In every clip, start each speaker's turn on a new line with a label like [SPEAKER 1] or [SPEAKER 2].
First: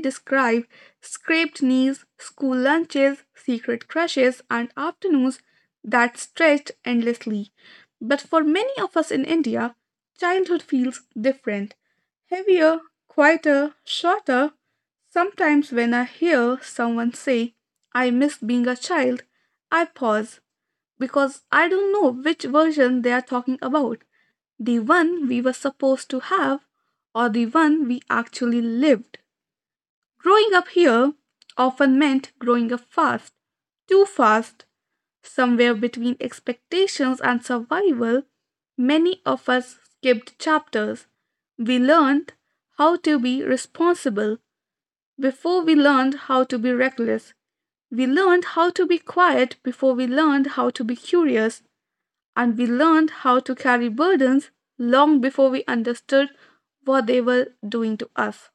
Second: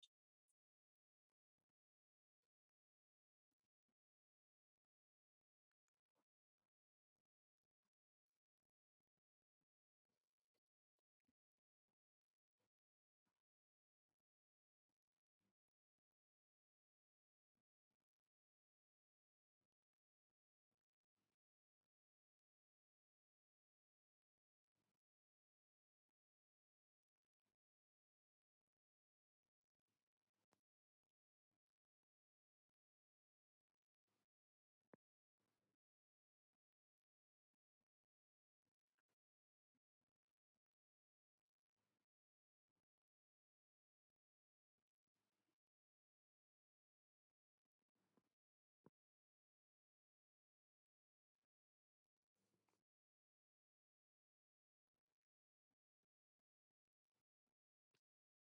[SPEAKER 1] describe scraped knees, school lunches, secret crushes, and afternoons that stretched endlessly. But for many of us in India, childhood feels different heavier, quieter, shorter. Sometimes when I hear someone say, I miss being a child, I pause because I don't know which version they are talking about the one we were supposed to have or the one we actually lived. Growing up here often meant growing up fast, too fast, somewhere between expectations and survival. Many of us skipped chapters. We learned how to be responsible before we learned how to be reckless. We learned how to be quiet before we learned how to be curious and we learned how to carry burdens long before we understood what they were doing to us.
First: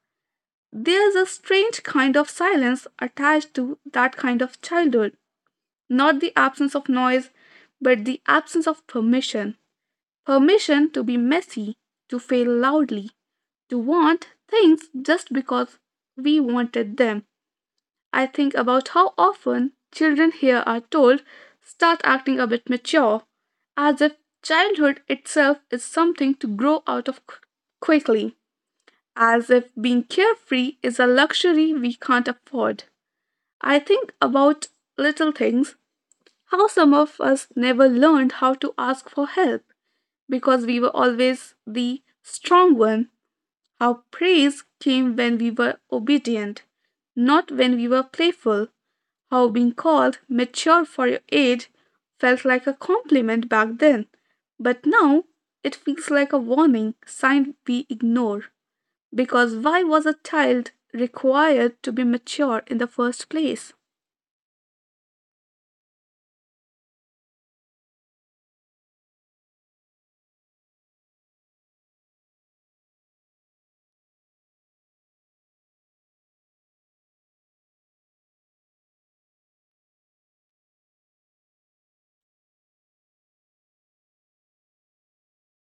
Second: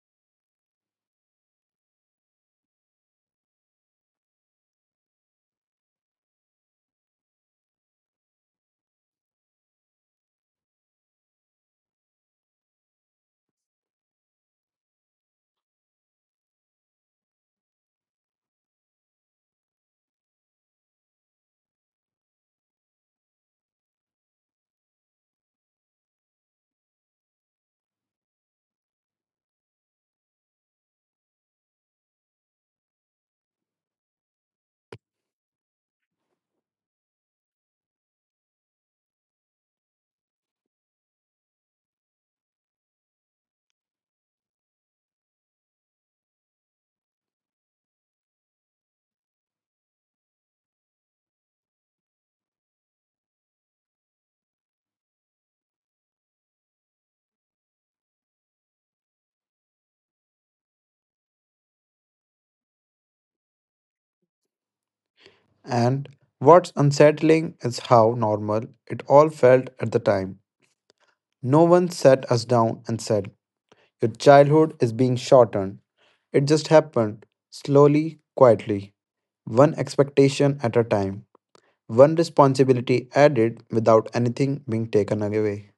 [SPEAKER 1] There's a strange kind of silence attached to that kind of childhood, not the absence of noise, but the absence of permission. Permission to be messy, to fail loudly, to want things just because we wanted them. I think about how often children here are told, start acting a bit mature, as if childhood itself is something to grow out of quickly, as if being carefree is a luxury we can't afford. I think about little things, how some of us never learned how to ask for help because we were always the strong one, how praise came when we were obedient, not when we were playful how being called mature for your age felt like a compliment back then, but now it feels like a warning sign we ignore. Because why was a child required to be mature in the first place?
[SPEAKER 2] And what's unsettling is how normal it all felt at the time. No one sat us down and said, Your childhood is being shortened. It just happened, slowly, quietly, one expectation at a time, one responsibility added without anything being taken away.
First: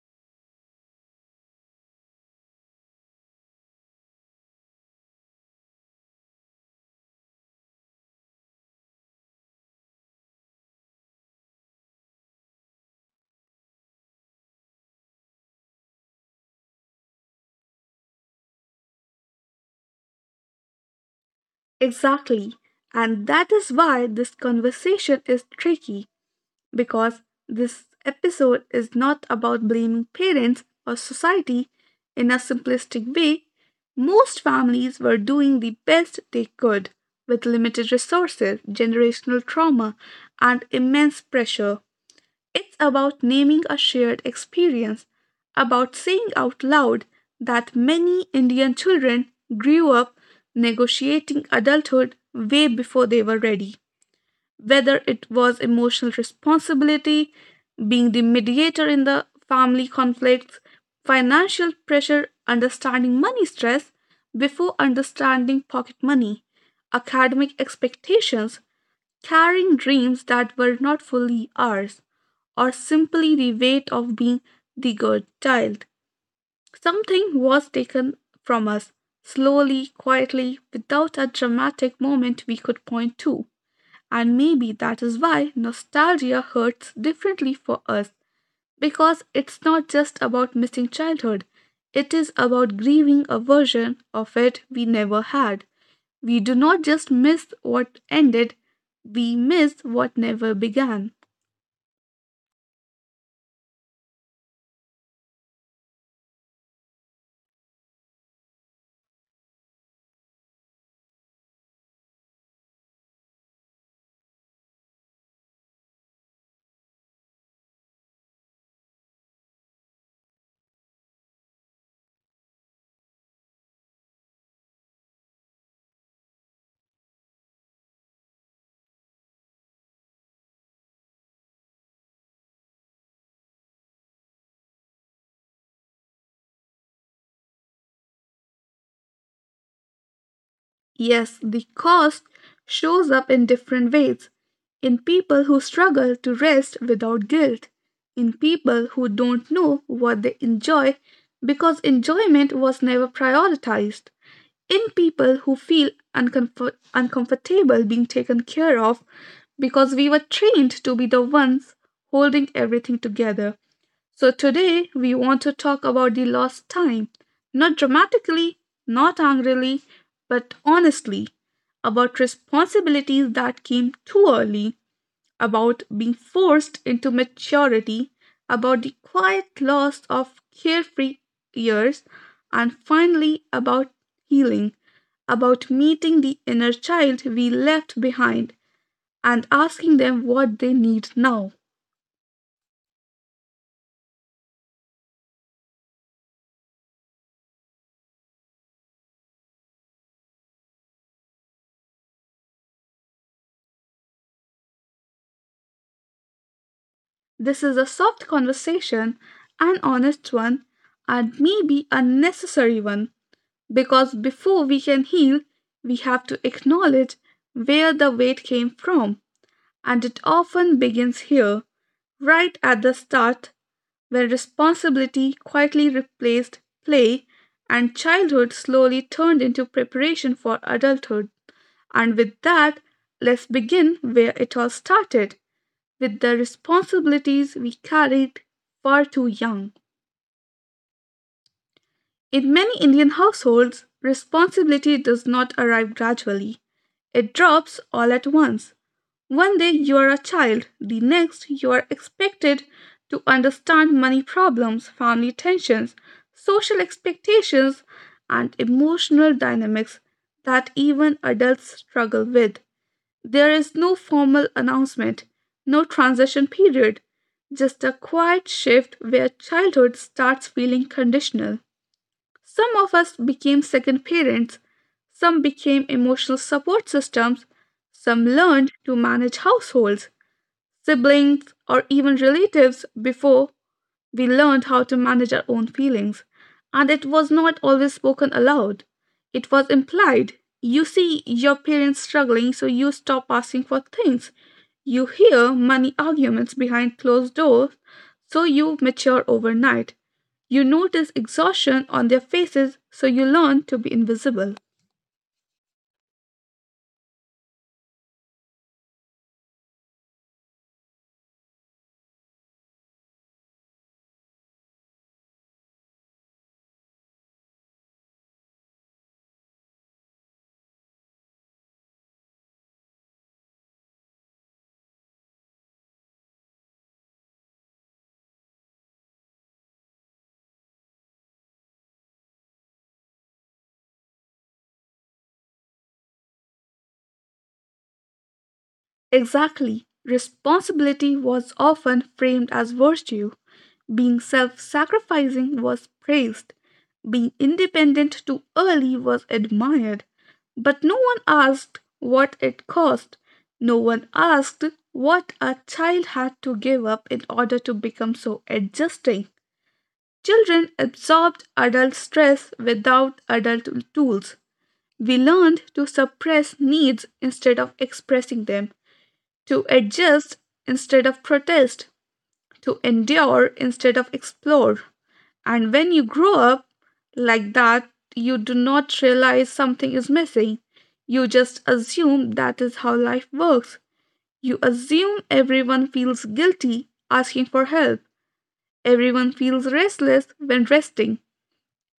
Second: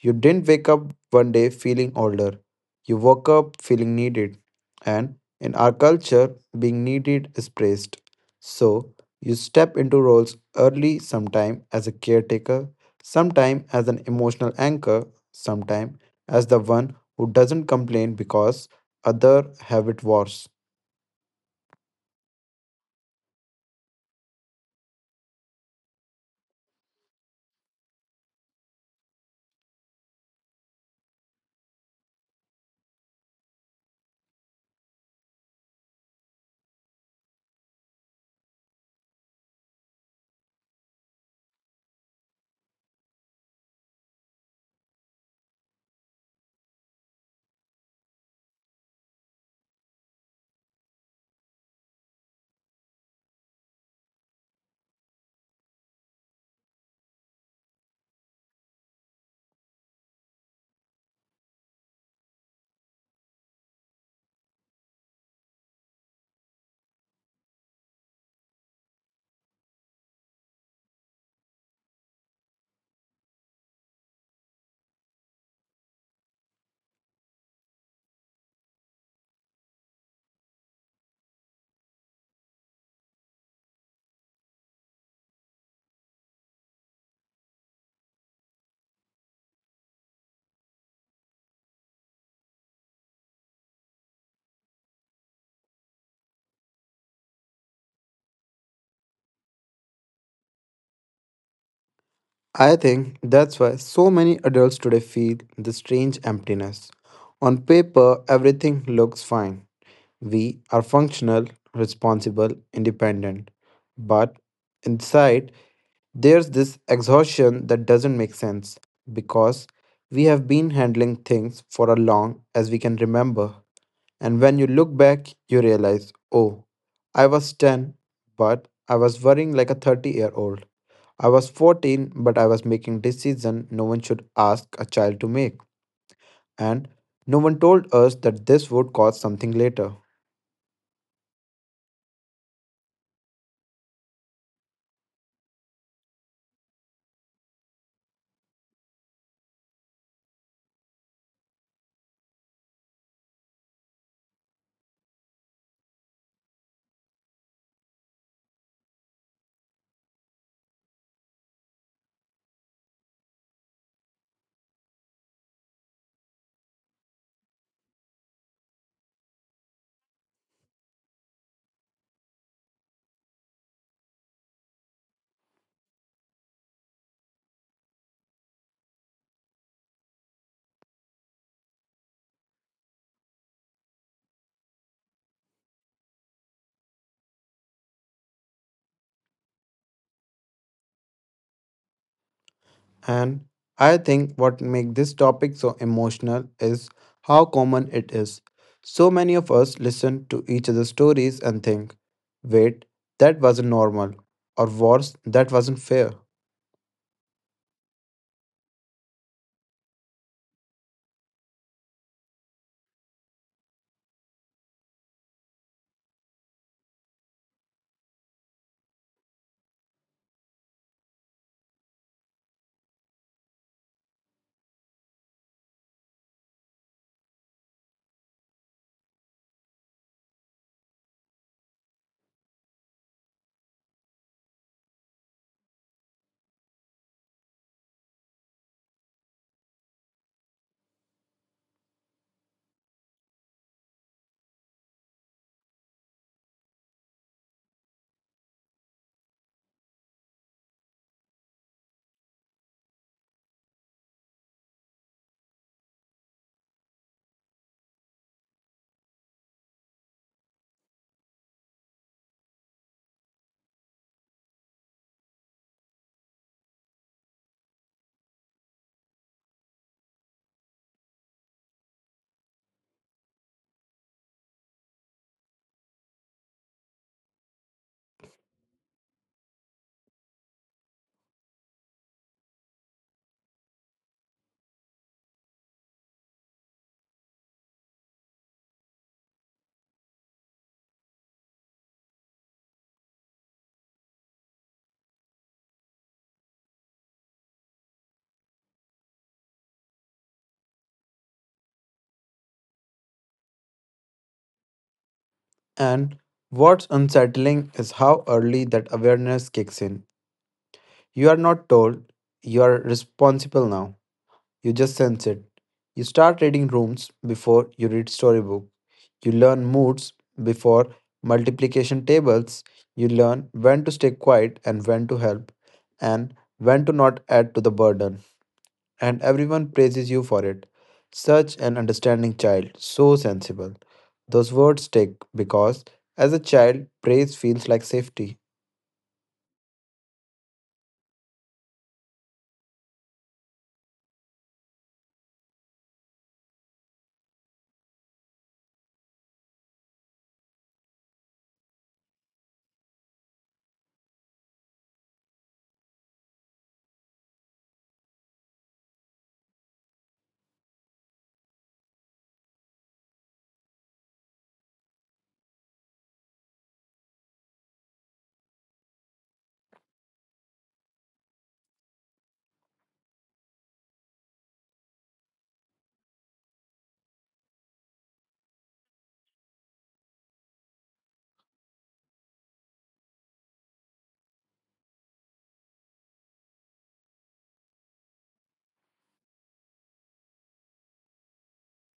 [SPEAKER 2] You didn't wake up one day feeling older. You woke up feeling needed. And in our culture, being needed is praised. So you step into roles early, sometime as a caretaker, sometime as an emotional anchor, sometime as the one who doesn't complain because other have it worse.
[SPEAKER 1] Exactly. And that is why this conversation is tricky, because this episode is not about blaming parents or society in a simplistic way. Most families were doing the best they could with limited resources, generational trauma, and immense pressure. It's about naming a shared experience, about saying out loud that many Indian children grew up negotiating adulthood way before they were ready whether it was emotional responsibility, being the mediator in the family conflicts, financial pressure, understanding money stress before understanding pocket money, academic expectations, carrying dreams that were not fully ours, or simply the weight of being the good child. Something was taken from us, slowly, quietly, without a dramatic moment we could point to. And maybe that is why nostalgia hurts differently for us because it's not just about missing childhood, it is about grieving a version of it we never had. We do not just miss what ended, we miss what never began.
[SPEAKER 2] I think that's why so many adults today feel the strange emptiness. On paper, everything looks fine. We are functional, responsible, independent. But inside, there's this exhaustion that doesn't make sense because we have been handling things for as long as we can remember. And when you look back, you realize, oh, I was 10, but I was worrying like a 30-year-old. I was 14, but I was making decisions no one should ask a child to make. And no one told us that this would cause something later.
[SPEAKER 1] Yes, the cost shows up in different ways in people who struggle to rest without guilt, in people who don't know what they enjoy because enjoyment was never prioritized, in people who feel uncomfortable being taken care of because we were trained to be the ones holding everything together. So today we want to talk about the lost time, not dramatically, not angrily, but honestly, about responsibilities that came too early about being forced into maturity, about the quiet loss of carefree years, and finally about healing, about meeting the inner child we left behind and asking them what they need now.
[SPEAKER 2] And I think what makes this topic so emotional is how common it is. So many of us listen to each other's stories and think, wait, that wasn't normal, or worse, that wasn't fair.
[SPEAKER 1] This is a soft conversation, an honest one, and maybe a necessary one because before we can heal, we have to acknowledge where the weight came from. And it often begins here, right at the start, when responsibility quietly replaced play and childhood slowly turned into preparation for adulthood. And with that, let's begin where it all started with the responsibilities we carried far too young. In many Indian households, responsibility does not arrive gradually, it drops all at once. One day you are a child, the next you are expected to understand money problems, family tensions, social expectations, and emotional dynamics that even adults struggle with. There is no formal announcement, no transition period, just a quiet shift where childhood starts feeling conditional. Some of us became second parents, some became emotional support systems, some learned to manage households, siblings, or even relatives before we learned how to manage our own feelings. And it was not always spoken aloud, it was implied. You see your parents struggling, so you stop asking for things. You hear money arguments behind closed doors, so you mature overnight. You notice exhaustion on their faces, so you learn to be invisible.
[SPEAKER 2] And what's unsettling is how early that awareness kicks in. You are not told, you are responsible now. You just sense it. You start reading rooms before you read storybook. You learn moods before multiplication tables. You learn when to stay quiet and when to help and when to not add to the burden. And everyone praises you for it. Such an understanding child, so sensible. Those words stick because as a child, praise feels like safety.
[SPEAKER 1] Exactly. Responsibility was often framed as virtue. Being self sacrificing was praised. Being independent too early was admired. But no one asked what it cost. No one asked what a child had to give up in order to become so adjusting. Children absorbed adult stress without adult tools. We learned to suppress needs instead of expressing them, to adjust instead of protest, to endure instead of explore. And when you grow up like that, you do not realize something is missing. You just assume that is how life works. You assume everyone feels guilty asking for help. Everyone feels restless when resting.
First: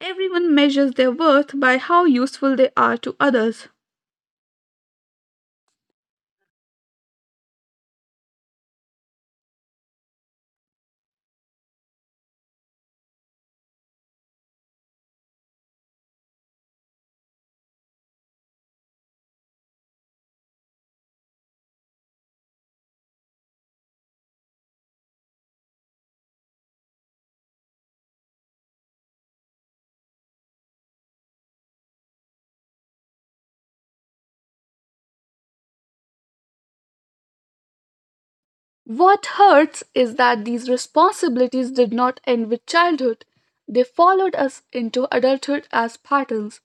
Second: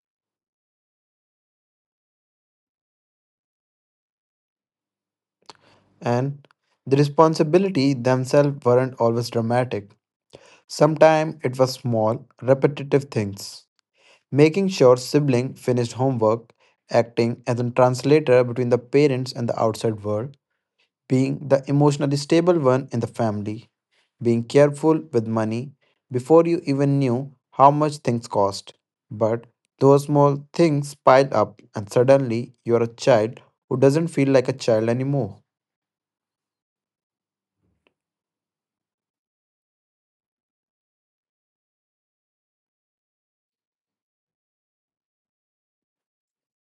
[SPEAKER 1] Everyone measures their worth by how useful they are to others.
[SPEAKER 2] And the responsibility themselves weren't always dramatic. Sometimes it was small, repetitive things. Making sure sibling finished homework, acting as a translator between the parents and the outside world, being the emotionally stable one in the family, being careful with money before you even knew how much things cost. But those small things pile up and suddenly you're a child who doesn't feel like a child anymore.
[SPEAKER 1] What hurts is that these responsibilities did not end with childhood. They followed us into adulthood as patterns.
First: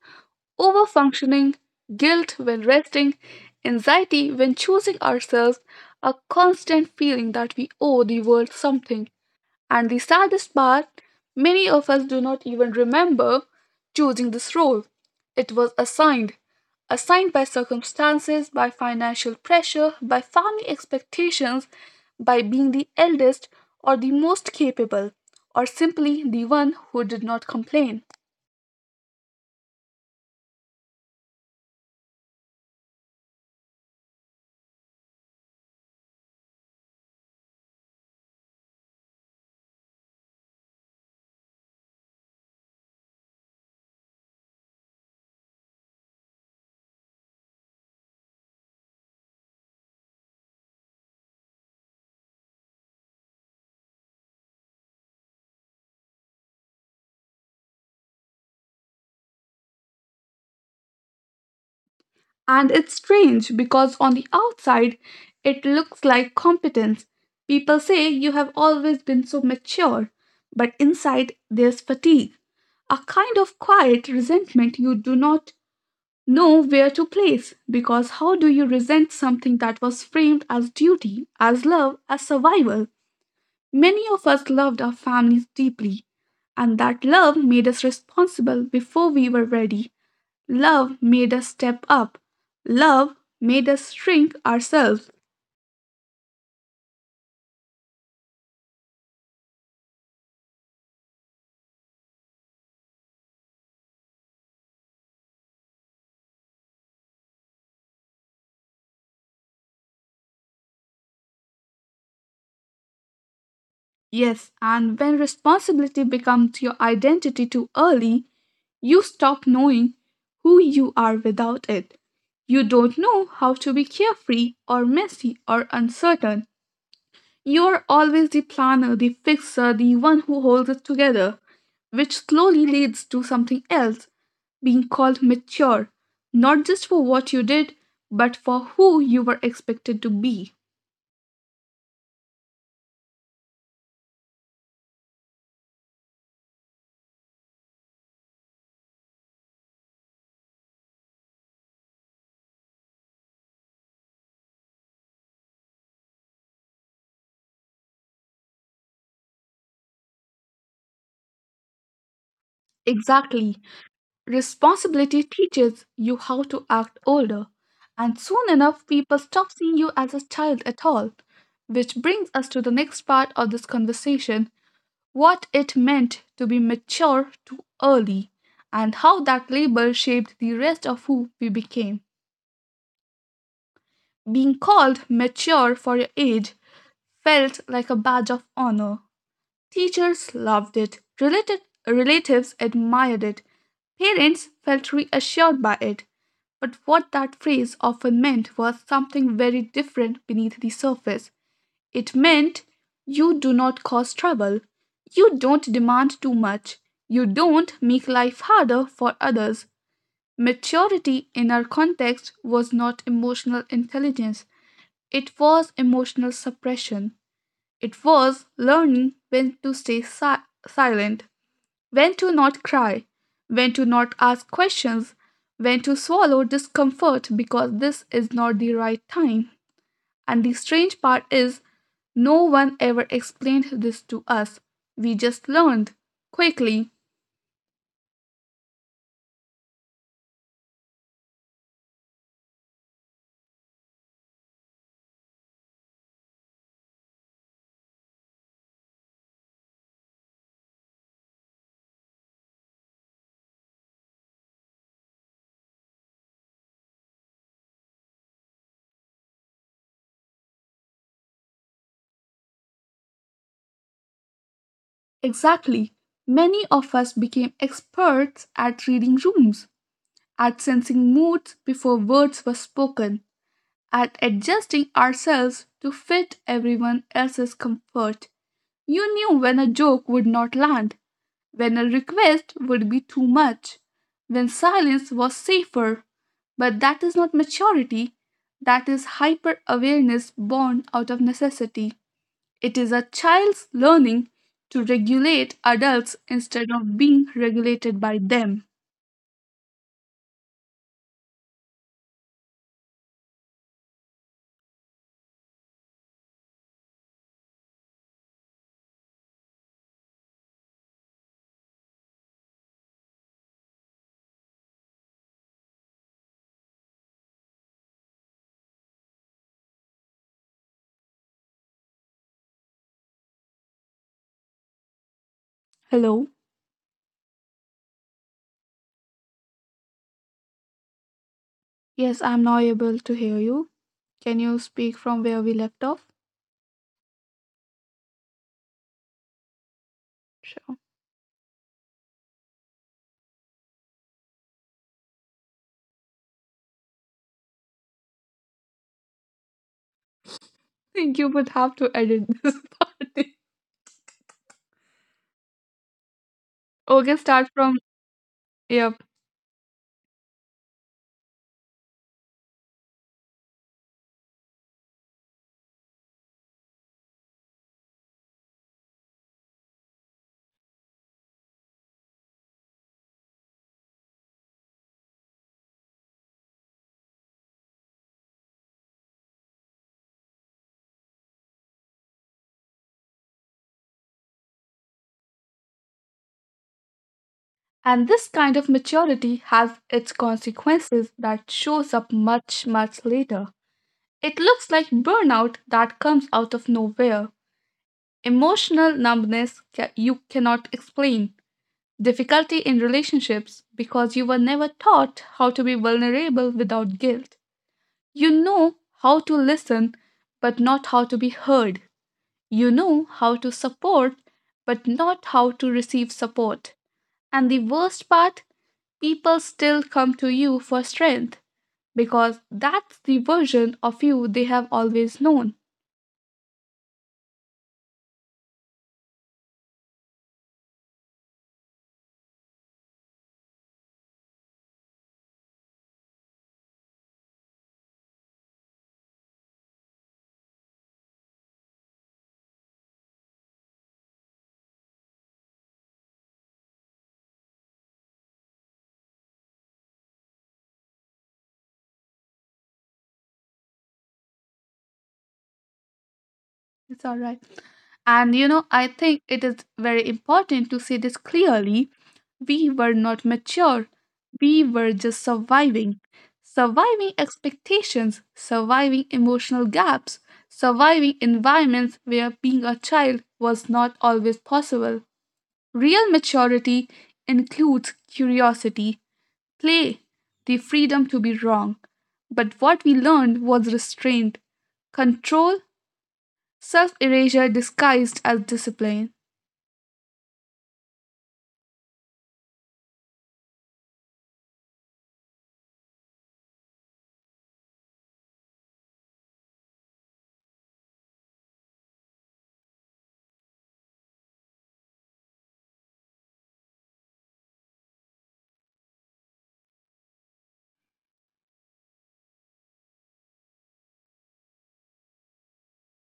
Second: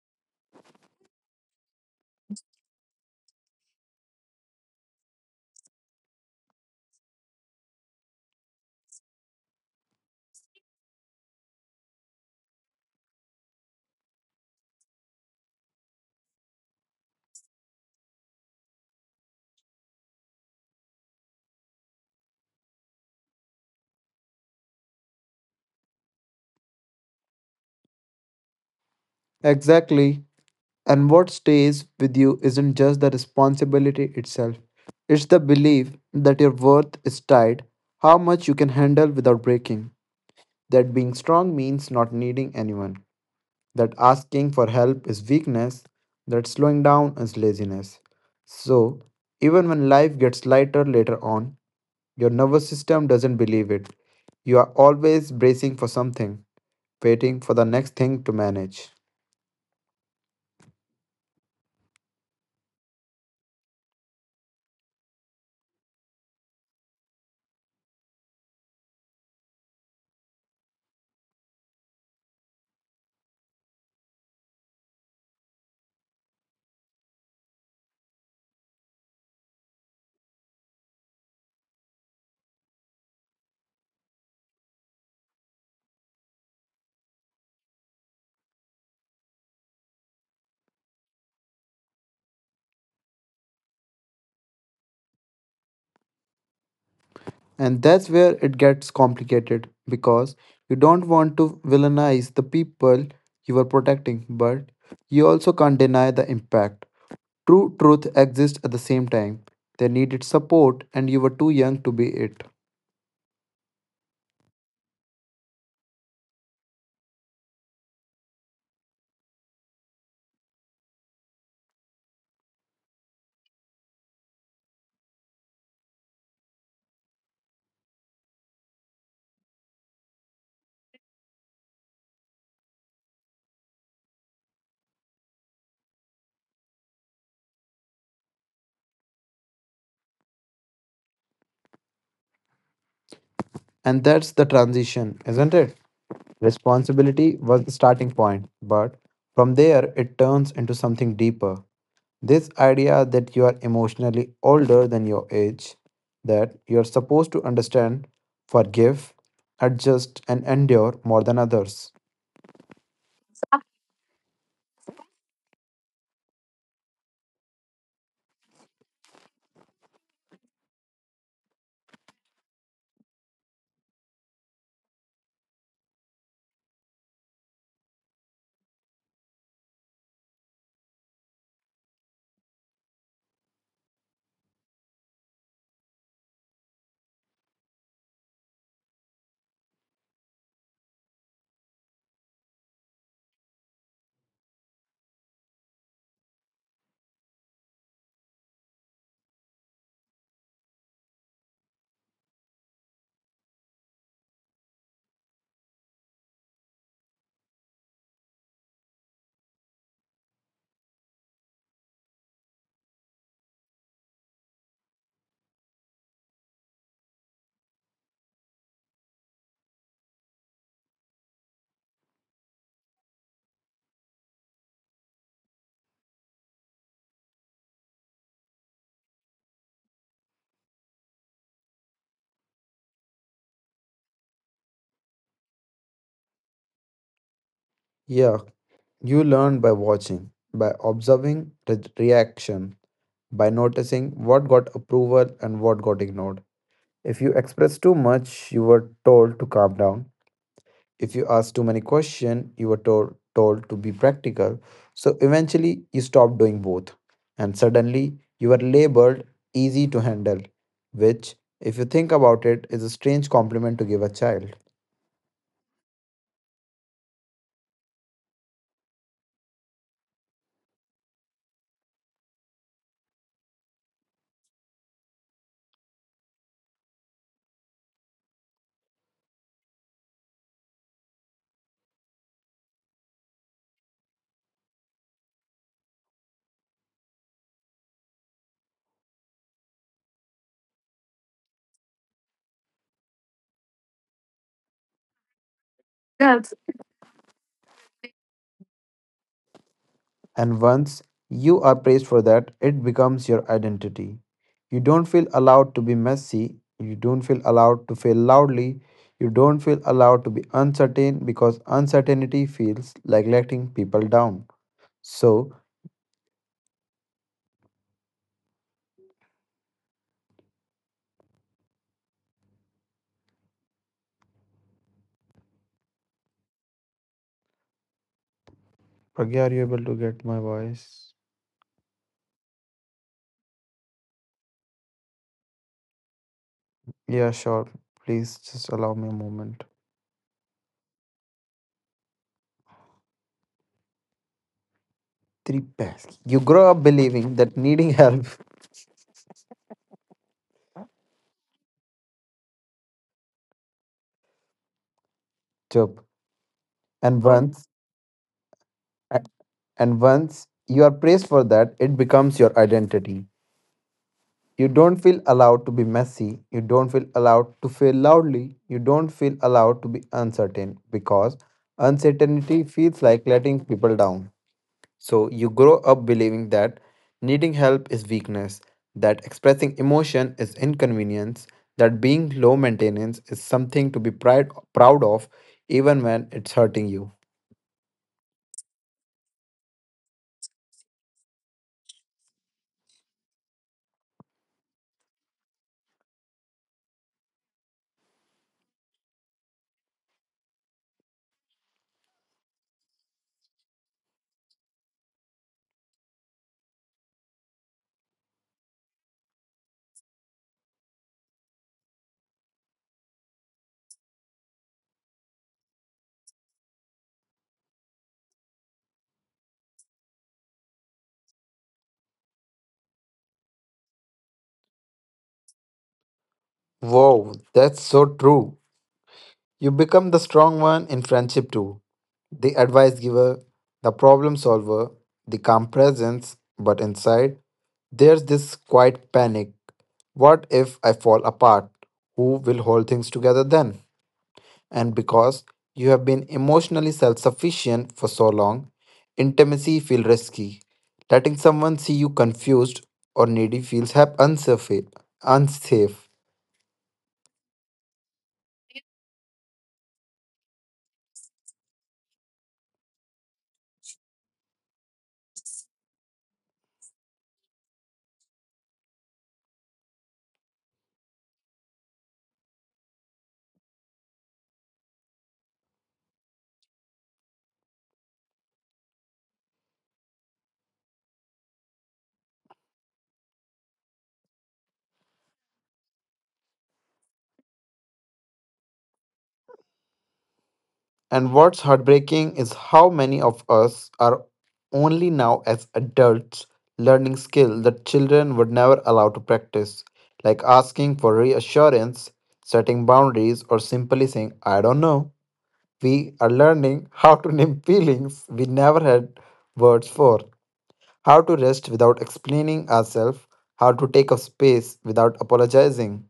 [SPEAKER 1] Overfunctioning, guilt when resting, anxiety when choosing ourselves, a constant feeling that we owe the world something. And the saddest part, many of us do not even remember choosing this role. It was assigned, assigned by circumstances, by financial pressure, by family expectations, by being the eldest or the most capable, or simply the one who did not complain.
[SPEAKER 2] Exactly. And what stays with you isn't just the responsibility itself, it's the belief that your worth is tied, how much you can handle without breaking. That being strong means not needing anyone, that asking for help is weakness, that slowing down is laziness. So, even when life gets lighter later on, your nervous system doesn't believe it. You are always bracing for something, waiting for the next thing to manage.
[SPEAKER 1] And it's strange because on the outside, it looks like competence. People say you have always been so mature, but inside there's fatigue, a kind of quiet resentment you do not know where to place. Because how do you resent something that was framed as duty, as love, as survival? Many of us loved our families deeply, and that love made us responsible before we were ready. Love made us step up. Love made us shrink ourselves.
[SPEAKER 2] And that's where it gets complicated because you don't want to villainize the people you are protecting, but you also can't deny the impact. True truth exists at the same time. They needed support, and you were too young to be it.
[SPEAKER 1] Yes, and when responsibility becomes your identity too early, you stop knowing who you are without it. You don't know how to be carefree or messy or uncertain. You're always the planner, the fixer, the one who holds it together, which slowly leads to something else being called mature, not just for what you did, but for who you were expected to be.
[SPEAKER 2] And that's the transition, isn't it? Responsibility was the starting point, but from there it turns into something deeper. This idea that you are emotionally older than your age, that you are supposed to understand, forgive, adjust, and endure more than others.
[SPEAKER 1] Exactly. Responsibility teaches you how to act older, and soon enough, people stop seeing you as a child at all. Which brings us to the next part of this conversation what it meant to be mature too early, and how that label shaped the rest of who we became. Being called mature for your age felt like a badge of honor. Teachers loved it, relatives admired it, parents felt reassured by it. But what that phrase often meant was something very different beneath the surface. It meant you do not cause trouble, you don't demand too much, you don't make life harder for others. Maturity in our context was not emotional intelligence, it was emotional suppression. It was learning when to stay silent, when to not cry, when to not ask questions, when to swallow discomfort because this is not the right time. And the strange part is, no one ever explained this to us. We just learned quickly.
[SPEAKER 2] Yeah, you learn by watching, by observing the reaction, by noticing what got approval and what got ignored. If you express too much, you were told to calm down. If you ask too many questions, you were told to be practical. So eventually you stopped doing both. And suddenly you were labeled easy to handle, which, if you think about it, is a strange compliment to give a child.
[SPEAKER 1] Exactly. Many of us became experts at reading rooms, at sensing moods before words were spoken, at adjusting ourselves to fit everyone else's comfort. You knew when a joke would not land, when a request would be too much, when silence was safer. But that is not maturity, that is hyper awareness born out of necessity. It is a child's learning to regulate adults instead of being regulated by them.
[SPEAKER 2] And once you are praised for that, it becomes your identity. You don't feel allowed to be messy, you don't feel allowed to fail loudly, you don't feel allowed to be uncertain because uncertainty feels like letting people down. So,
[SPEAKER 1] Hello?
[SPEAKER 2] Pragya, are you able to get my voice?
[SPEAKER 1] Yes, I'm now able to hear you. Can you speak from where we left off?
[SPEAKER 2] Yeah, sure. Please just allow me a moment.
[SPEAKER 1] Sure.
[SPEAKER 2] Three pairs. You grow up believing that needing help,
[SPEAKER 1] I think you would have to edit this part.
[SPEAKER 2] job,
[SPEAKER 1] Okay,
[SPEAKER 2] and
[SPEAKER 1] start
[SPEAKER 2] once
[SPEAKER 1] from. Yep.
[SPEAKER 2] and once you are praised for that, it becomes your identity. You don't feel allowed to be messy. You don't feel allowed to fail loudly. You don't feel allowed to be uncertain because uncertainty feels like letting people down. So you grow up believing that needing help is weakness, that expressing emotion is inconvenience, that being low maintenance is something to be pride, proud of even when it's hurting you.
[SPEAKER 1] And this kind of maturity has its consequences that shows up much, much later. It looks like burnout that comes out of nowhere, emotional numbness you cannot explain, difficulty in relationships because you were never taught how to be vulnerable without guilt. You know how to listen, but not how to be heard. You know how to support, but not how to receive support. And the worst part people still come to you for strength because that's the version of you they have always known.
[SPEAKER 2] Wow, that's so true. You become the strong one in friendship too. The advice giver, the problem solver, the calm presence, but inside, there's this quiet panic. What if I fall apart? Who will hold things together then? And because you have been emotionally self sufficient for so long, intimacy feels risky. Letting someone see you confused or needy feels unsafe.
[SPEAKER 1] It's all right. And you know, I think it is very important to say this clearly. We were not mature, we were just surviving. Surviving expectations, surviving emotional gaps, surviving environments where being a child was not always possible. Real maturity includes curiosity play, the freedom to be wrong. But what we learned was restraint, control, self erasure disguised as discipline.
[SPEAKER 2] And what's heartbreaking is how many of us are only now as adults learning skill that children were never allowed to practice, like asking for reassurance, setting boundaries, or simply saying, I don't know. We are learning how to name feelings we never had words for, how to rest without explaining ourselves, how to take up space without apologizing.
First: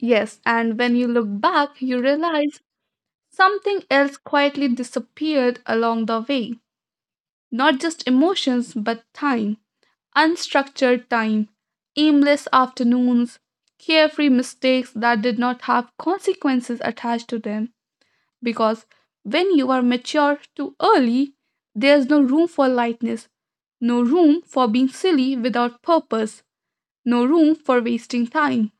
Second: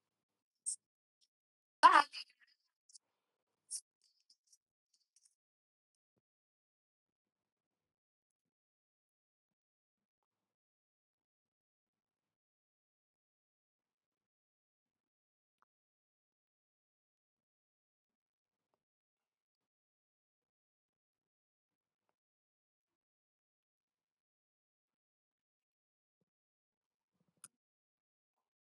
[SPEAKER 1] Yes, and when you look back, you realize something else quietly disappeared along the way. Not just emotions, but time. Unstructured time, aimless afternoons, carefree mistakes that did not have consequences attached to them, because when you are mature too early, there's no room for lightness, no room for being silly without purpose, no room for wasting time.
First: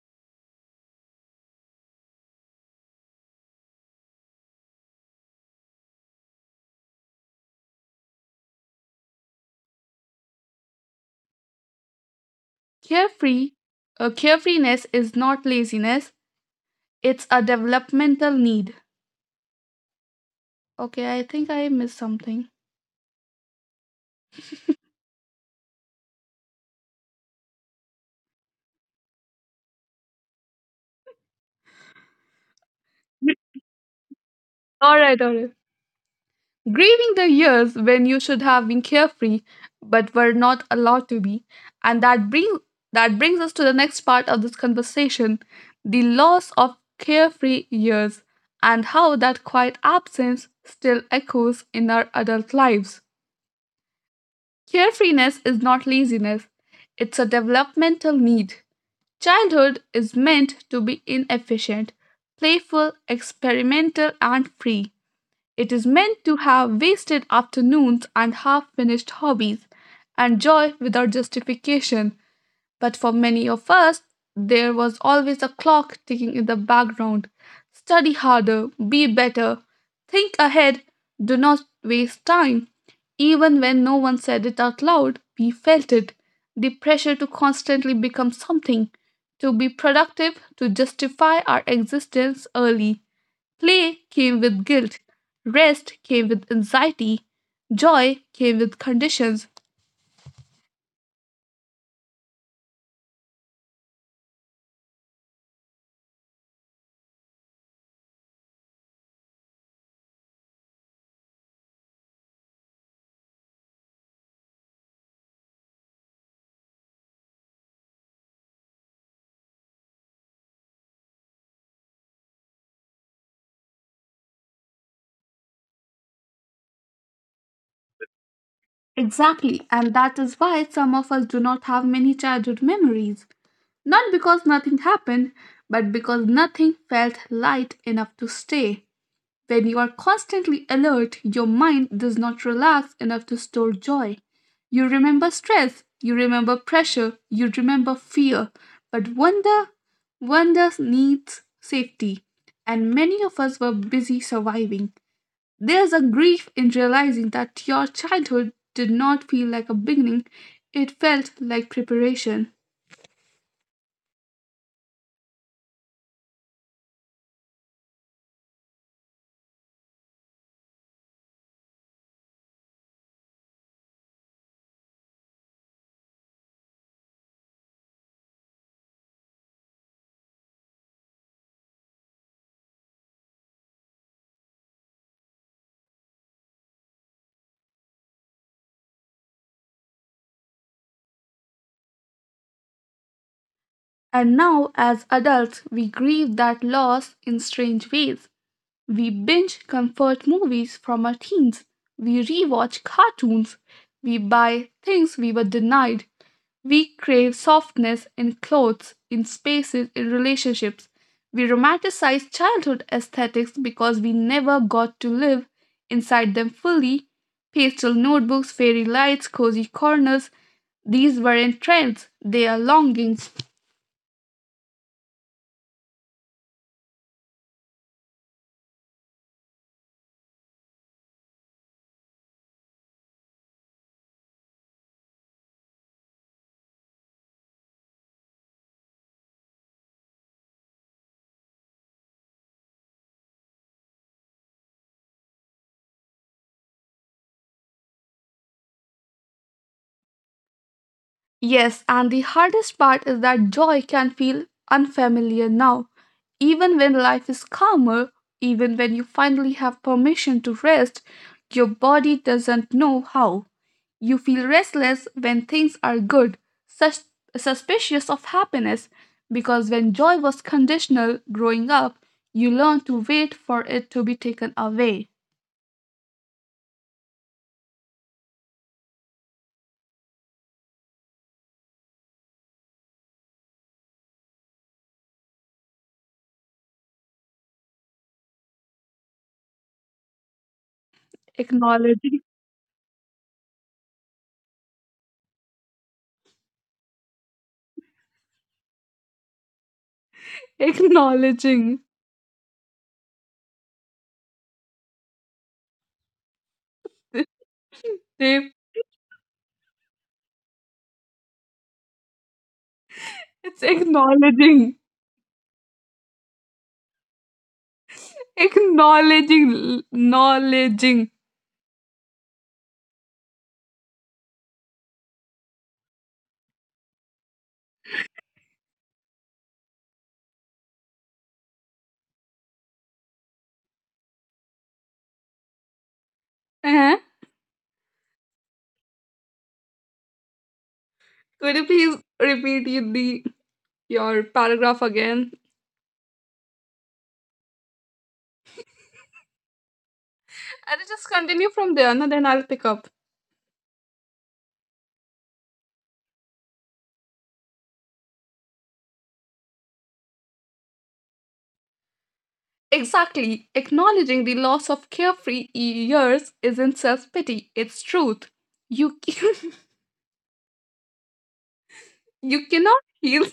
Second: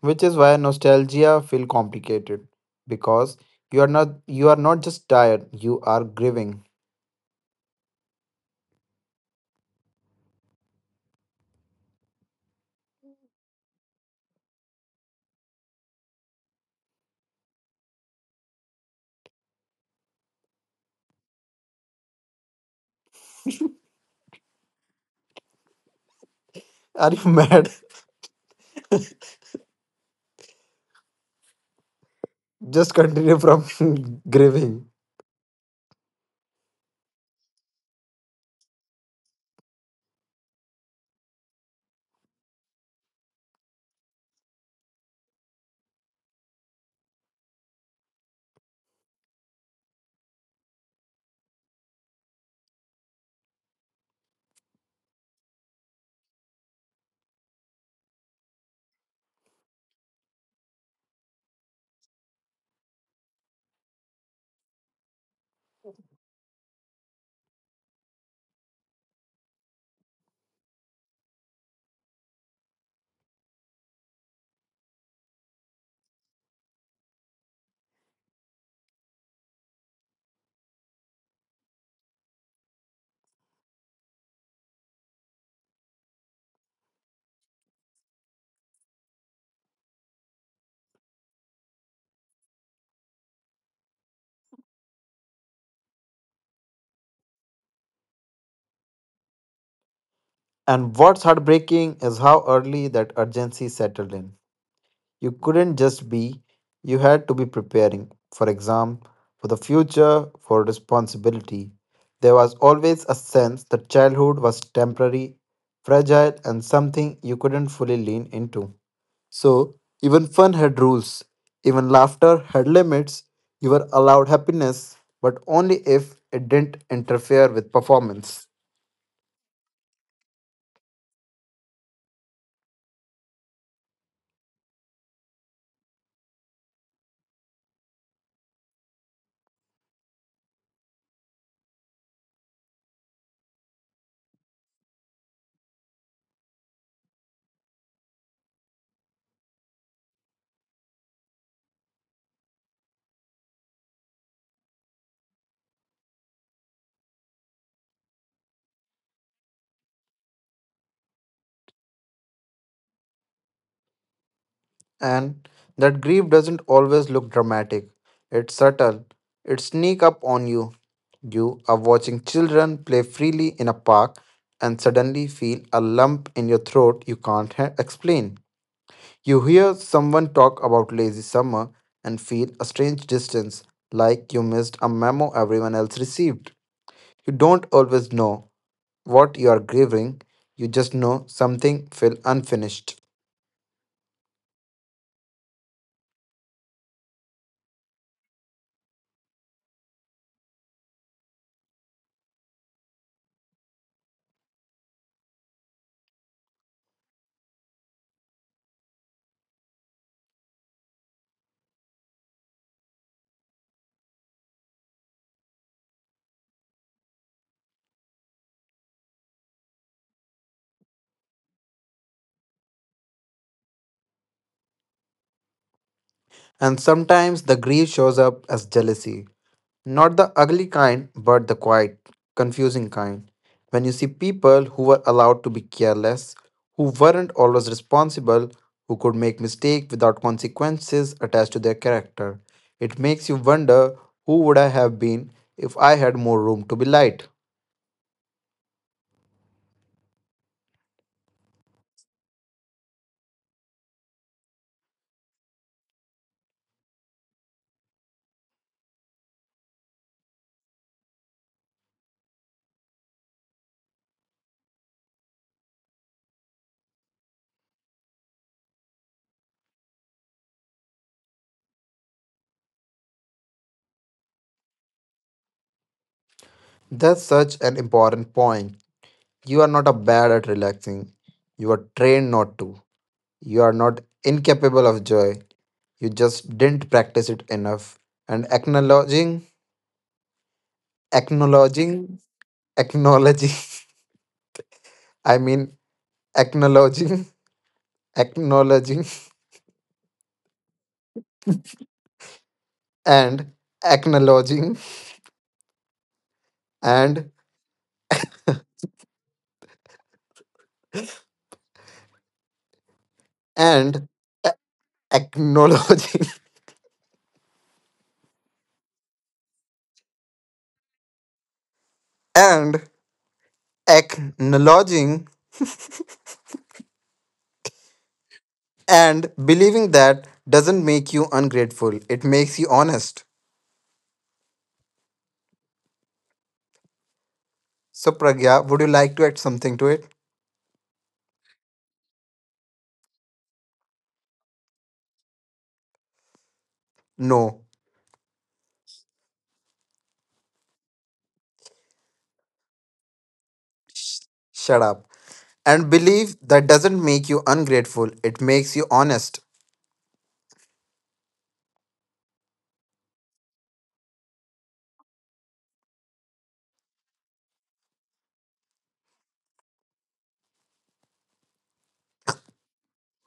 [SPEAKER 2] Which is why nostalgia feel complicated because you are not just tired, you are grieving.
[SPEAKER 1] Carefree, carefreeness is not laziness, it's a developmental need. Okay, I think I missed something.
[SPEAKER 2] Are you mad? Just continue from grieving.
[SPEAKER 1] All right, all right. Grieving the years when you should have been carefree but were not allowed to be, and that brings us to the next part of this conversation: the loss of carefree years and how that quiet absence still echoes in our adult lives. Carefreeness is not laziness, it's a developmental need. Childhood is meant to be inefficient, playful, experimental, and free. It is meant to have wasted afternoons and half finished hobbies, and joy without justification. But for many of us, there was always a clock ticking in the background. Study harder, be better, think ahead, do not waste time. Even when no one said it out loud, we felt it. The pressure to constantly become something, to be productive, to justify our existence early. Play came with guilt, rest came with anxiety, joy came with conditions.
[SPEAKER 2] And what's heartbreaking is how early that urgency settled in. You couldn't just be, you had to be preparing for exam, for the future, for responsibility. There was always a sense that childhood was temporary, fragile, and something you couldn't fully lean into. So, even fun had rules, even laughter had limits. You were allowed happiness, but only if it didn't interfere with performance.
[SPEAKER 1] Exactly, and that is why some of us do not have many childhood memories. Not because nothing happened, but because nothing felt light enough to stay. When you are constantly alert, your mind does not relax enough to store joy. You remember stress, you remember pressure, you remember fear, but wonder, wonder needs safety. And many of us were busy surviving. There's a grief in realizing that your childhood did not feel like a beginning, it felt like preparation.
[SPEAKER 2] And that grief doesn't always look dramatic. It's subtle. It sneak up on you. You are watching children play freely in a park and suddenly feel a lump in your throat you can't explain. You hear someone talk about lazy summer and feel a strange distance, like you missed a memo everyone else received. You don't always know what you are grieving, you just know something feel unfinished.
[SPEAKER 1] And now, as adults, we grieve that loss in strange ways. We binge comfort movies from our teens. We rewatch cartoons. We buy things we were denied. We crave softness in clothes, in spaces, in relationships. We romanticize childhood aesthetics because we never got to live inside them fully. Pastel notebooks, fairy lights, cozy corners, these weren't trends, they are longings.
[SPEAKER 2] And sometimes the grief shows up as jealousy. Not the ugly kind, but the quiet, confusing kind. When you see people who were allowed to be careless, who weren't always responsible, who could make mistakes without consequences attached to their character, it makes you wonder who would I have been if I had more room to be light.
[SPEAKER 1] Yes, and the hardest part is that joy can feel unfamiliar now. Even when life is calmer, even when you finally have permission to rest, your body doesn't know how. You feel restless when things are good, sus- suspicious of happiness, because when joy was conditional growing up, you learn to wait for it to be taken away.
[SPEAKER 2] That's such an important point. You are not a bad at relaxing. You are trained not to. You are not incapable of joy. You just didn't practice it enough and
[SPEAKER 1] Acknowledging.
[SPEAKER 2] acknowledging acknowledging, i mean acknowledging acknowledging
[SPEAKER 1] Acknowledging.
[SPEAKER 2] and acknowledging and
[SPEAKER 1] Dave, it's
[SPEAKER 2] and a-
[SPEAKER 1] acknowledging.
[SPEAKER 2] acknowledging
[SPEAKER 1] Acknowledging, acknowledging.
[SPEAKER 2] and acknowledging and believing that doesn't make you ungrateful it makes you honest.
[SPEAKER 1] Uh-huh.
[SPEAKER 2] So Pragya, would you like to add something to it?
[SPEAKER 1] Could you please repeat the your paragraph again?
[SPEAKER 2] No.
[SPEAKER 1] And just continue from there, and then I'll pick up.
[SPEAKER 2] Sh- Shut up. And believe that doesn't make you ungrateful, it makes you honest.
[SPEAKER 1] Exactly. Acknowledging the loss of carefree years isn't self pity, it's truth. You can, you cannot heal.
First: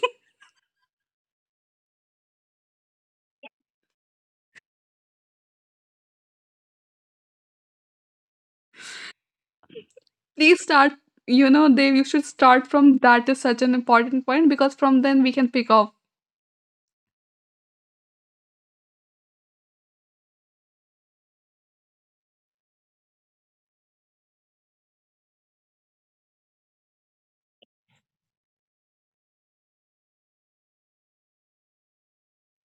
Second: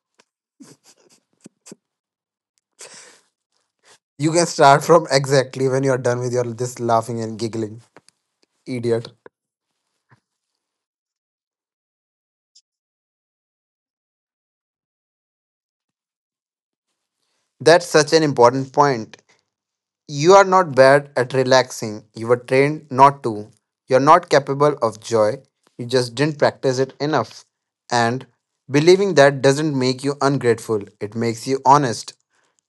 [SPEAKER 2] You can start from exactly when you're done with your this laughing and giggling, idiot.
[SPEAKER 1] Please start, you know, Dave, you should start from that is such an important point, because from then we can pick up.
[SPEAKER 2] That's such an important point. You are not bad at relaxing. You were trained not to. You're not capable of joy. You just didn't practice it enough. And believing that doesn't make you ungrateful, it makes you honest,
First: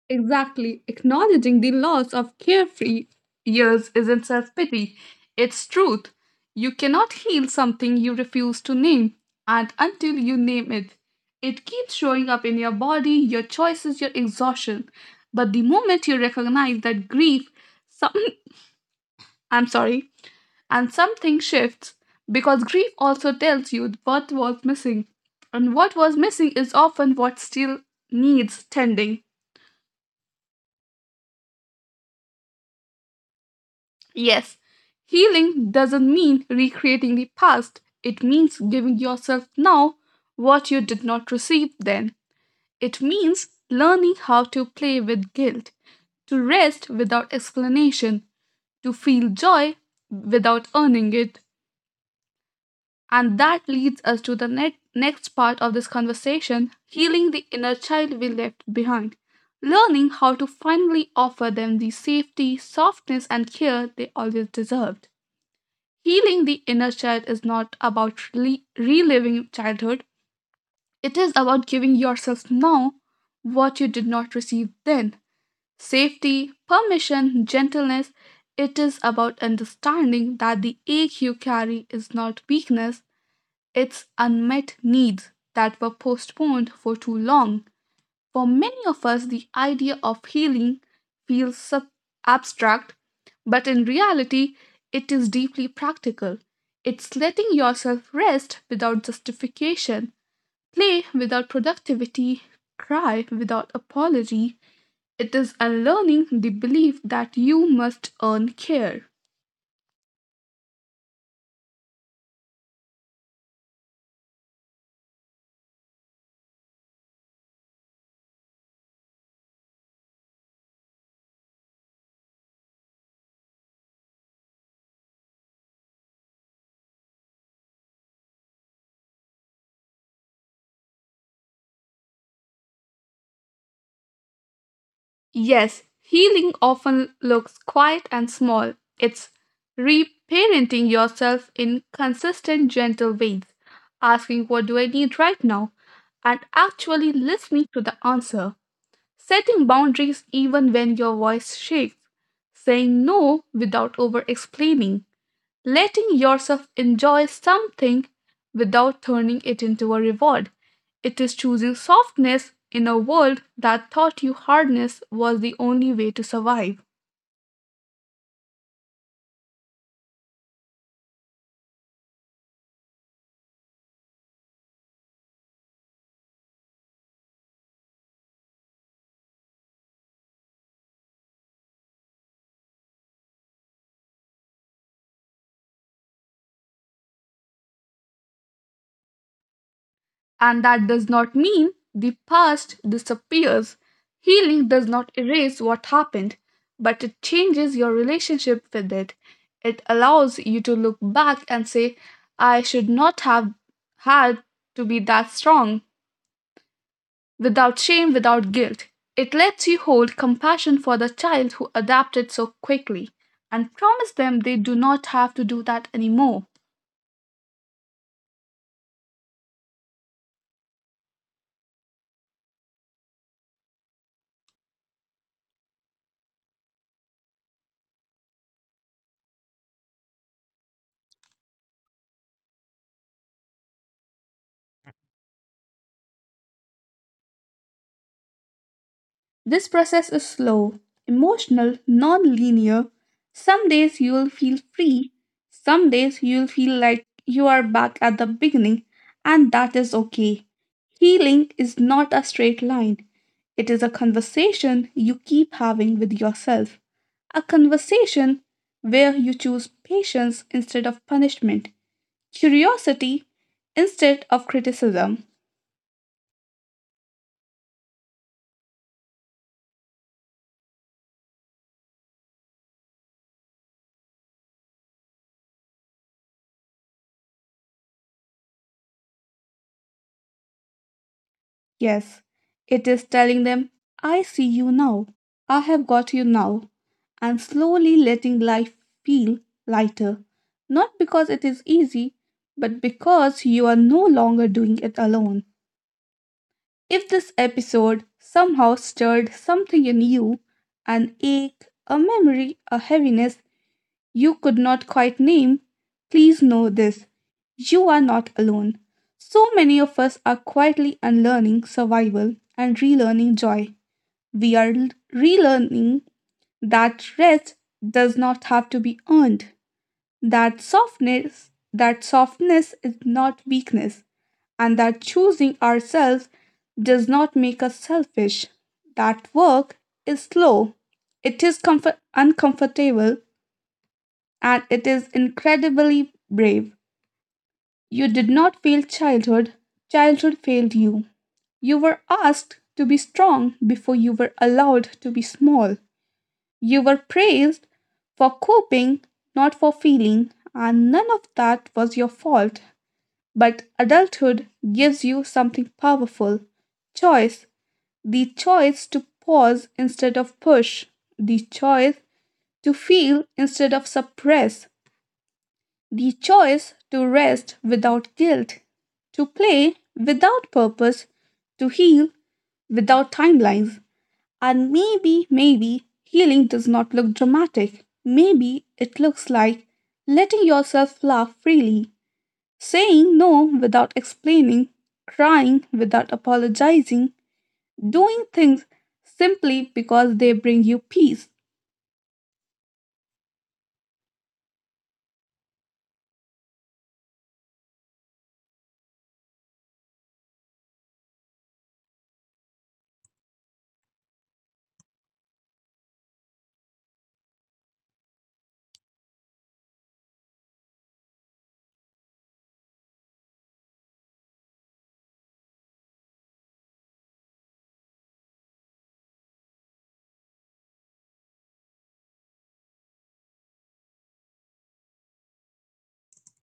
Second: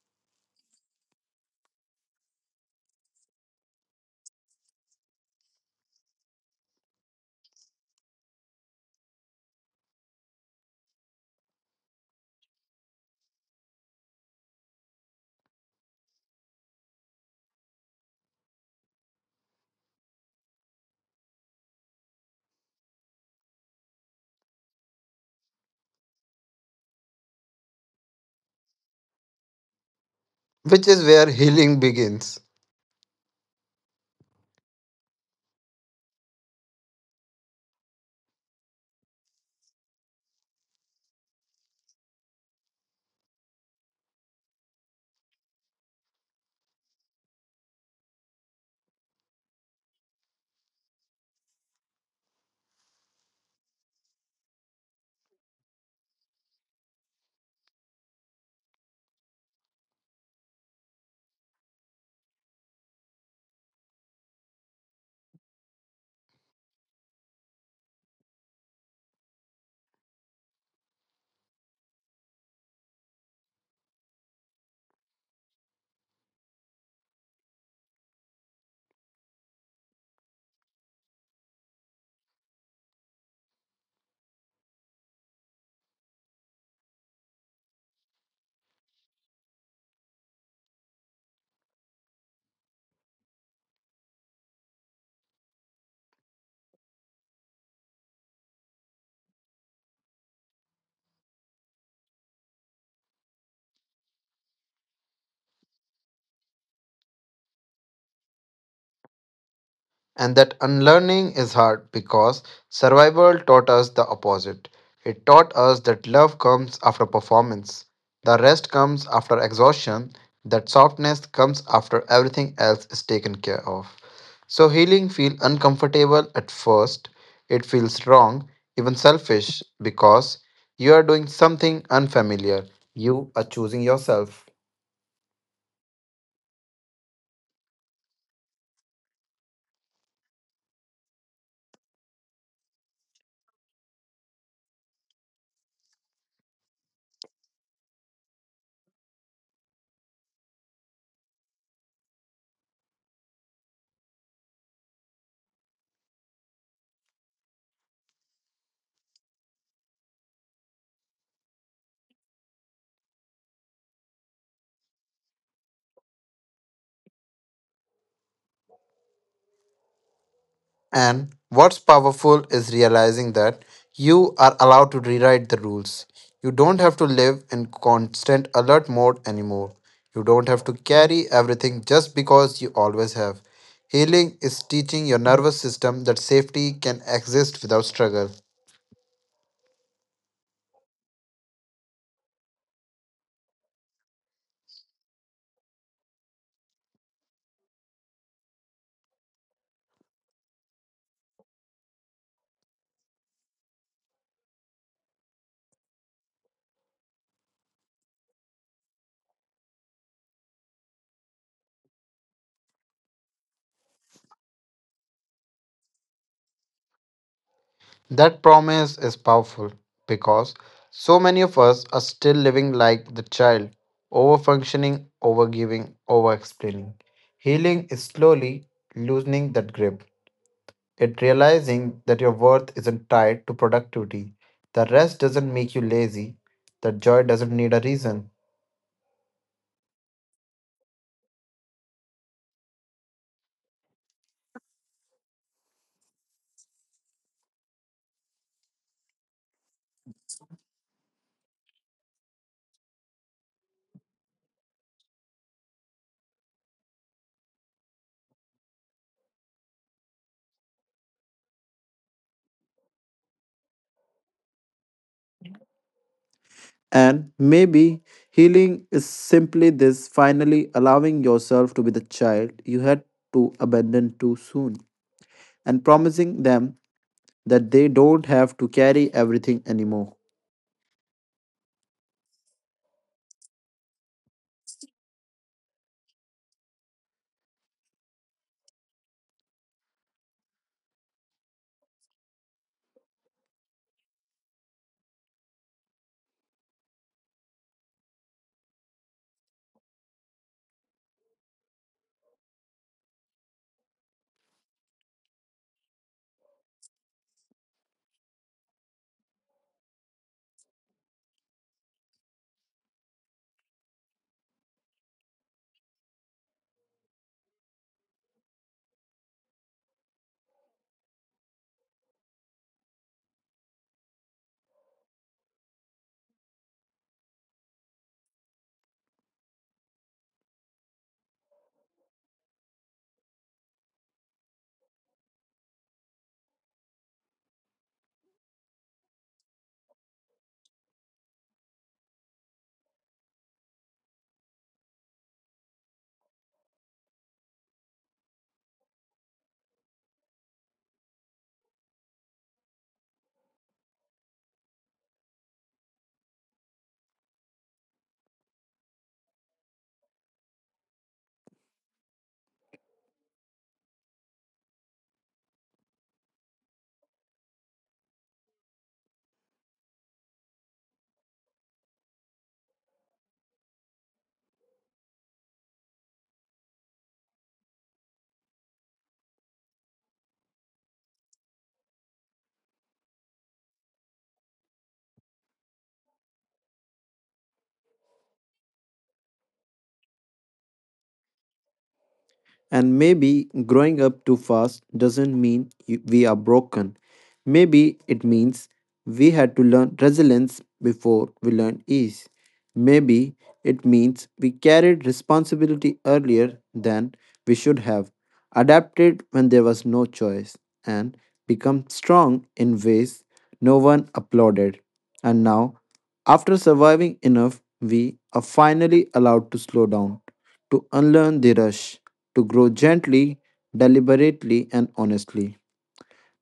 [SPEAKER 1] Exactly. Acknowledging the loss of carefree years isn't self pity, it's truth. You cannot heal something you refuse to name, and until you name it, it keeps showing up in your body, your choices, your exhaustion. But the moment you recognize that grief, some, I'm sorry, and something shifts, because grief also tells you what was missing, and what was missing is often what still needs tending.
[SPEAKER 2] which is where healing begins.
[SPEAKER 1] Yes, healing doesn't mean recreating the past. It means giving yourself now what you did not receive then. It means learning how to play with guilt, to rest without explanation, to feel joy without earning it. And that leads us to the next part of this conversation: healing the inner child we left behind. Learning how to finally offer them the safety, softness, and care they always deserved. Healing the inner child is not about reliving childhood, it is about giving yourself now what you did not receive then: safety, permission, gentleness. It is about understanding that the ache you carry is not weakness, it's unmet needs that were postponed for too long. For many of us, the idea of healing feels abstract, but in reality, it is deeply practical. It's letting yourself rest without justification, play without productivity, cry without apology. It is unlearning the belief that you must earn care.
[SPEAKER 2] And that unlearning is hard because survival taught us the opposite. It taught us that love comes after performance, the rest comes after exhaustion, that softness comes after everything else is taken care of. So healing feels uncomfortable at first. It feels wrong, even selfish, because you are doing something unfamiliar. You are choosing yourself.
[SPEAKER 1] Yes, healing often looks quiet and small. It's reparenting yourself in consistent, gentle ways, asking, "What do I need right now?" and actually listening to the answer. Setting boundaries even when your voice shakes, saying no without over explaining, letting yourself enjoy something without turning it into a reward. It is choosing softness in a world that taught you hardness was the only way to survive.
[SPEAKER 2] And what's powerful is realizing that you are allowed to rewrite the rules. You don't have to live in constant alert mode anymore. You don't have to carry everything just because you always have. Healing is teaching your nervous system that safety can exist without struggle.
[SPEAKER 1] And that does not mean the past disappears. Healing does not erase what happened, but it changes your relationship with it. It allows you to look back and say, I should not have had to be that strong, without shame, without guilt. It lets you hold compassion for the child who adapted so quickly and promise them they do not have to do that anymore.
[SPEAKER 2] That promise is powerful because so many of us are still living like the child, overfunctioning, overgiving, overexplaining. Healing is slowly loosening that grip. It realizing that your worth isn't tied to productivity. The rest doesn't make you lazy. The joy doesn't need a reason.
[SPEAKER 1] This process is slow, emotional, non linear. Some days you will feel free, some days you will feel like you are back at the beginning, and that is okay. Healing is not a straight line, it is a conversation you keep having with yourself, a conversation where you choose patience instead of punishment, curiosity instead of criticism.
[SPEAKER 2] And maybe healing is simply this finally allowing yourself to be the child you had to abandon too soon and promising them that they don't have to carry everything anymore.
[SPEAKER 1] Yes, it is telling them, I see you now, I have got you now, and slowly letting life feel lighter. Not because it is easy, but because you are no longer doing it alone. If this episode somehow stirred something in you, an ache, a memory, a heaviness you could not quite name, please know this: you are not alone. So many of us are quietly unlearning survival and relearning joy. We are relearning that rest does not have to be earned, that softness is not weakness, and that choosing ourselves does not make us selfish. That work is slow, it is uncomfortable, and it is incredibly brave. You did not fail childhood, childhood failed you. You were asked to be strong before you were allowed to be small. You were praised for coping, not for feeling, and none of that was your fault. But adulthood gives you something powerful: choice, the choice to pause instead of push, the choice to feel instead of suppress, the choice to rest without guilt, to play without purpose, to heal without timelines. And maybe, maybe healing does not look dramatic. Maybe it looks like letting yourself laugh freely, saying no without explaining, crying without apologizing, doing things simply because they bring you peace.
[SPEAKER 2] And maybe growing up too fast doesn't mean we are broken. Maybe it means we had to learn resilience before we learned ease. Maybe it means we carried responsibility earlier than we should have, adapted when there was no choice, and become strong in ways no one applauded. And now, after surviving enough, we are finally allowed to slow down to unlearn the rush, to grow gently, deliberately, and honestly.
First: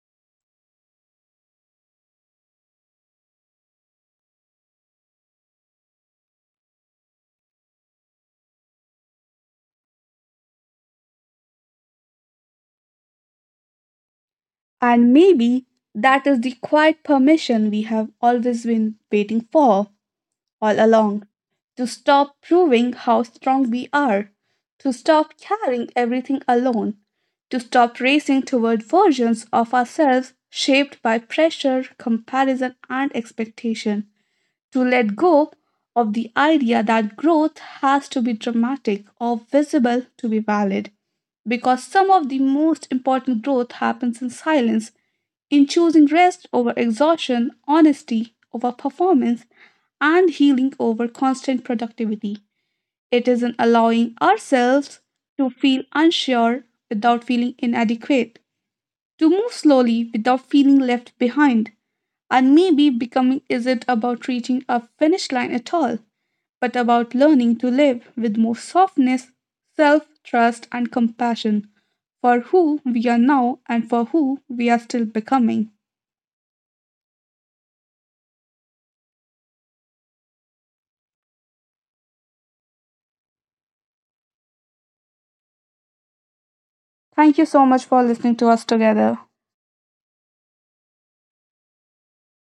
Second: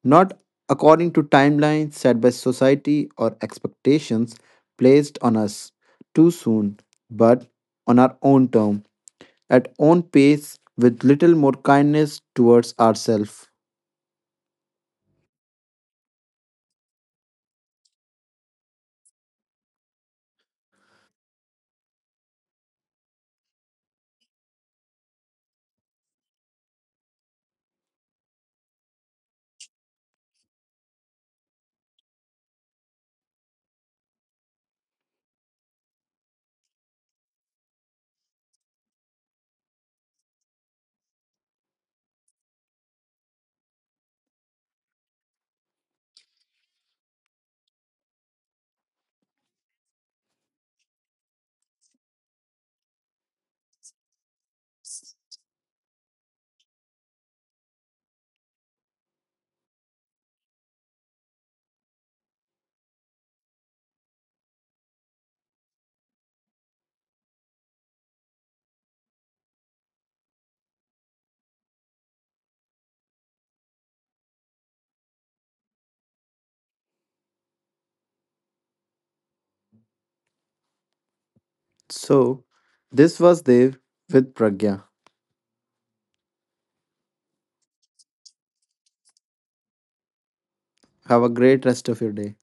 [SPEAKER 2] Not according to timelines set by society or expectations placed on us too soon, but on our own term, at own pace, with little more kindness towards ourselves.
[SPEAKER 1] And maybe that is the quiet permission we have always been waiting for, all along, to stop proving how strong we are, to stop carrying everything alone, to stop racing toward versions of ourselves shaped by pressure, comparison, and expectation, to let go of the idea that growth has to be dramatic or visible to be valid, because some of the most important growth happens in silence, in choosing rest over exhaustion, honesty over performance, and healing over constant productivity. It is in allowing ourselves to feel unsure without feeling inadequate, to move slowly without feeling left behind, and maybe becoming isn't about reaching a finish line at all, but about learning to live with more softness, self trust, and compassion for who we are now and for who we are still becoming.
[SPEAKER 2] So, this was Dev with Pragya.
[SPEAKER 1] Thank you so much for listening to us together.
[SPEAKER 2] Have a great rest of your day.